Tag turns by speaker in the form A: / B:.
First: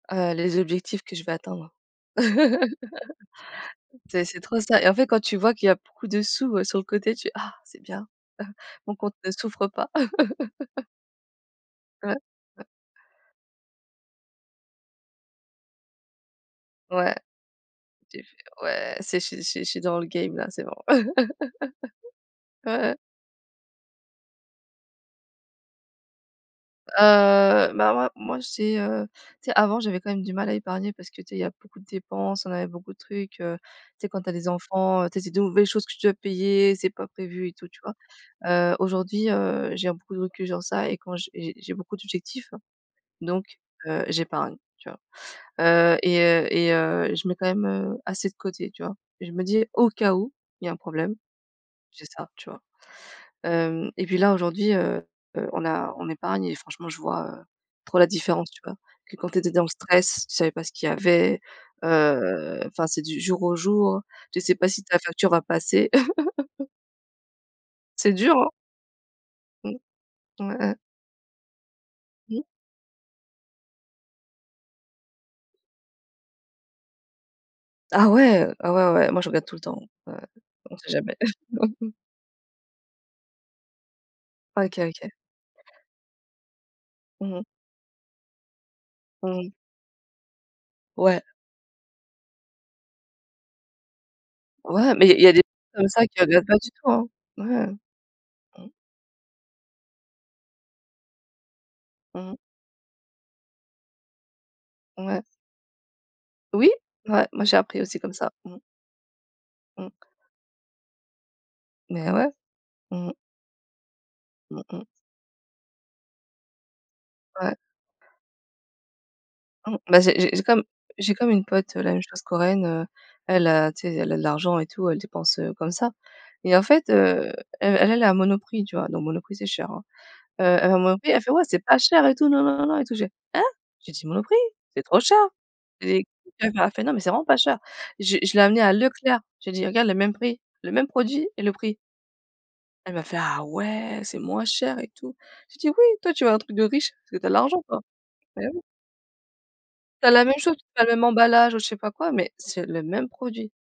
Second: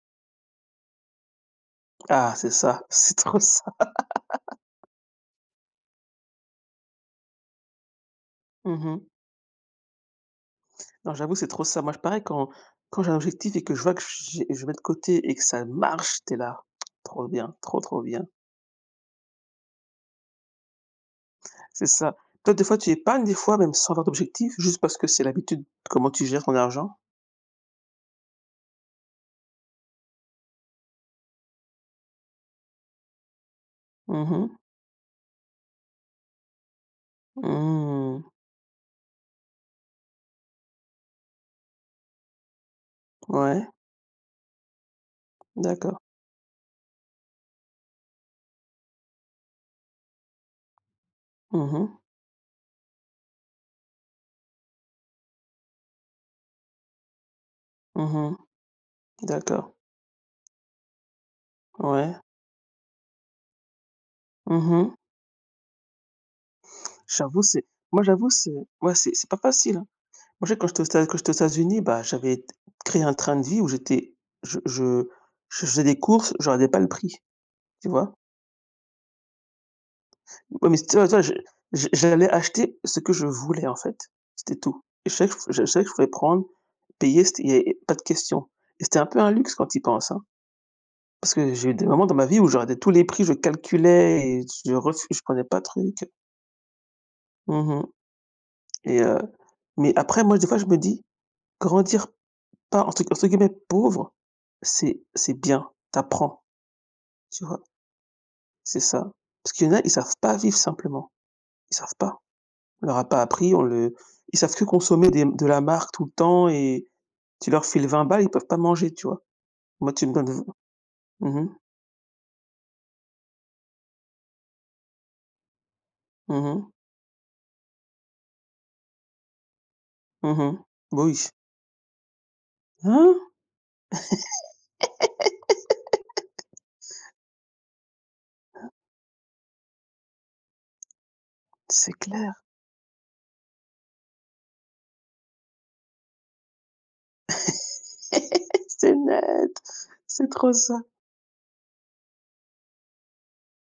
A: Heu, les objectifs que je vais atteindre.
B: Ah c'est ça, c'est trop ça.
A: C'est c'est trop ça et en fait quand tu vois qu'il y a beaucoup de sous, heu, sur le côté, tu fais: «Ah c'est bien,
B: Mmh
A: mon
B: mh.
A: compte ne souffre pas.»
B: Non j'avoue c'est trop ça. Moi je
A: Ouais,
B: pareil quand
A: ouais.
B: quand j'ai un objectif et que je vois que j j'ai je met de côté et que ça marche, tu es là:
A: Ouais.
B: «Trop bien, trop, trop
A: Tu
B: bien.»
A: fais: «Ouais c'est je suis je suis je suis dans le game là, c'est bon.»
B: C'est ça. Toi, des fois,
A: Ouais,
B: tu
A: ouais.
B: épargnes, des fois, même sans avoir d'objectif, juste parce que c'est l'habitude? Comment tu gères ton argent?
A: Heu, bah, moi moi j'ai, heu tu sais avant, j'avais quand même du mal à épargner parce que, tu sais, il y a beaucoup de dépenses, on avait beaucoup de trucs, heu, tu sais, quand
B: Mmh
A: tu as des
B: mh.
A: enfants, heu, tu sais, c'est des nouvelles choses que tu dois payer, c'est pas prévu et tout, tu vois?
B: Mmh.
A: Heu, aujourd'hui, heu, j'ai beaucoup de recul sur ça et quand j'ai j'ai beaucoup d'objectifs donc
B: Ouais.
A: heu, j'épargne tu vois, heu
B: D'accord.
A: et heu et heu, je mets quand même, heu, assez de côté, tu vois, et je me dis au cas où il y a un problème,
B: Mmh mh.
A: c'est ça, tu vois, hem et puis là, aujourd'hui, heu heu, on a on épargne et franchement je vois, heu, trop la
B: Mmh mh.
A: différence tu vois? Que quand tu étais dans le
B: D'accord.
A: stress, tu savais pas ce qu'il y avait,
B: Ouais.
A: heu, enfin c'est du jour au jour, tu sais pas
B: Mmh
A: si
B: mh.
A: ta facture va passer.
B: J'avoue c'est moi
A: C'est
B: j'avoue
A: dur,
B: c'est
A: hein.
B: ouais, c'est c'est pas facile,
A: Mmh.
B: hein. Moi je
A: Ouais,
B: sais quand
A: ouais.
B: j'étais aux Etats quand j'étais aux États-Unis, bah, j'avais
A: Mmh.
B: t créé un train de vie où j'étais je je je faisais des courses, je regardais pas le prix, tu
A: Ah
B: vois?
A: ouais, ah ouais, ouais, moi je regarde tout le temps, ouais,
B: Ouais, mais
A: on sait
B: tu vois tu
A: jamais.
B: vois je je j'allais acheter ce que je voulais en fait, c'était
A: OK.
B: tout et
A: OK.
B: je savais que je savais que je pouvais prendre, payer,
A: Mmh
B: c'était
A: mh.
B: il y avait pas de question et c'était un peu un
A: Mmh mh.
B: luxe quand tu y penses, hein.
A: Ouais.
B: Parce que j'ai eu des moments dans ma vie où je regardais tous les prix, je calculais et je
A: Ouais,
B: ref
A: mais
B: je
A: il y a des
B: prenais pas le
A: gens comme
B: truc,
A: ça
B: heu
A: qui regarde pas du tout, hein.
B: Mmh
A: Ouais.
B: mh
A: Mmh.
B: et heu mais après moi des fois je me dis, grandir
A: Mmh mh.
B: pas entre entre guillemets «pauvre» c'est
A: Ouais.
B: c'est bien, tu apprends,
A: Oui moi moi
B: tu
A: j'ai
B: vois?
A: appris aussi comme ça. Mmh.
B: C'est ça. Parce qu'il y en a, ils
A: Mmh.
B: savent pas vivre simplement, ils savent
A: Mais
B: pas.
A: ouais.
B: On leur a
A: Mmh.
B: pas appris, on le ils savent
A: Mmh
B: que
A: mh.
B: consommer des de la marque tout le temps et tu
A: Ouais.
B: leur files 20 balles, ils peuvent pas manger, tu vois?
A: Mmh
B: Moi
A: bah
B: tu me
A: j'ai
B: donnes
A: j'ai
B: v
A: comme j'ai comme
B: mmh
A: une
B: mh.
A: pote, la même chose Corréenne, heu, elle heu tu sais, elle a de l'argent et tout, elle dépense, heu, comme ça
B: Mmh
A: et en
B: mh.
A: fait, heu, elle elle est à Monoprix, tu vois, donc Monoprix c'est cher, hein,
B: Mmh
A: heu
B: mh.
A: elle va à
B: Bah
A: Monoprix elle fait:
B: oui.
A: «Ouais c'est pas cher et tout na na na na et tout» je fais:
B: Hein?
A: «Hein?» j'ai dit: «Monoprix, c'est trop cher» et elle m'a fait: «Non, mais c'est vraiment pas cher.» Je l'ai je l'ai amené à Leclerc, j'ai dit: «Regarde le même prix, le même produit et le prix.»
B: C'est clair.
A: Elle m'a fait: «Ah ouais c'est moins cher et tout.» J'ai dit: «Oui toi tu veux un truc de riche parce que tu as l'argent, quoi», beh, oui.
B: C'est net,
A: Tu as la
B: c'est
A: même
B: trop
A: chose, pas
B: ça.
A: le même emballage ou je sais pas quoi, mais c'est le même produit.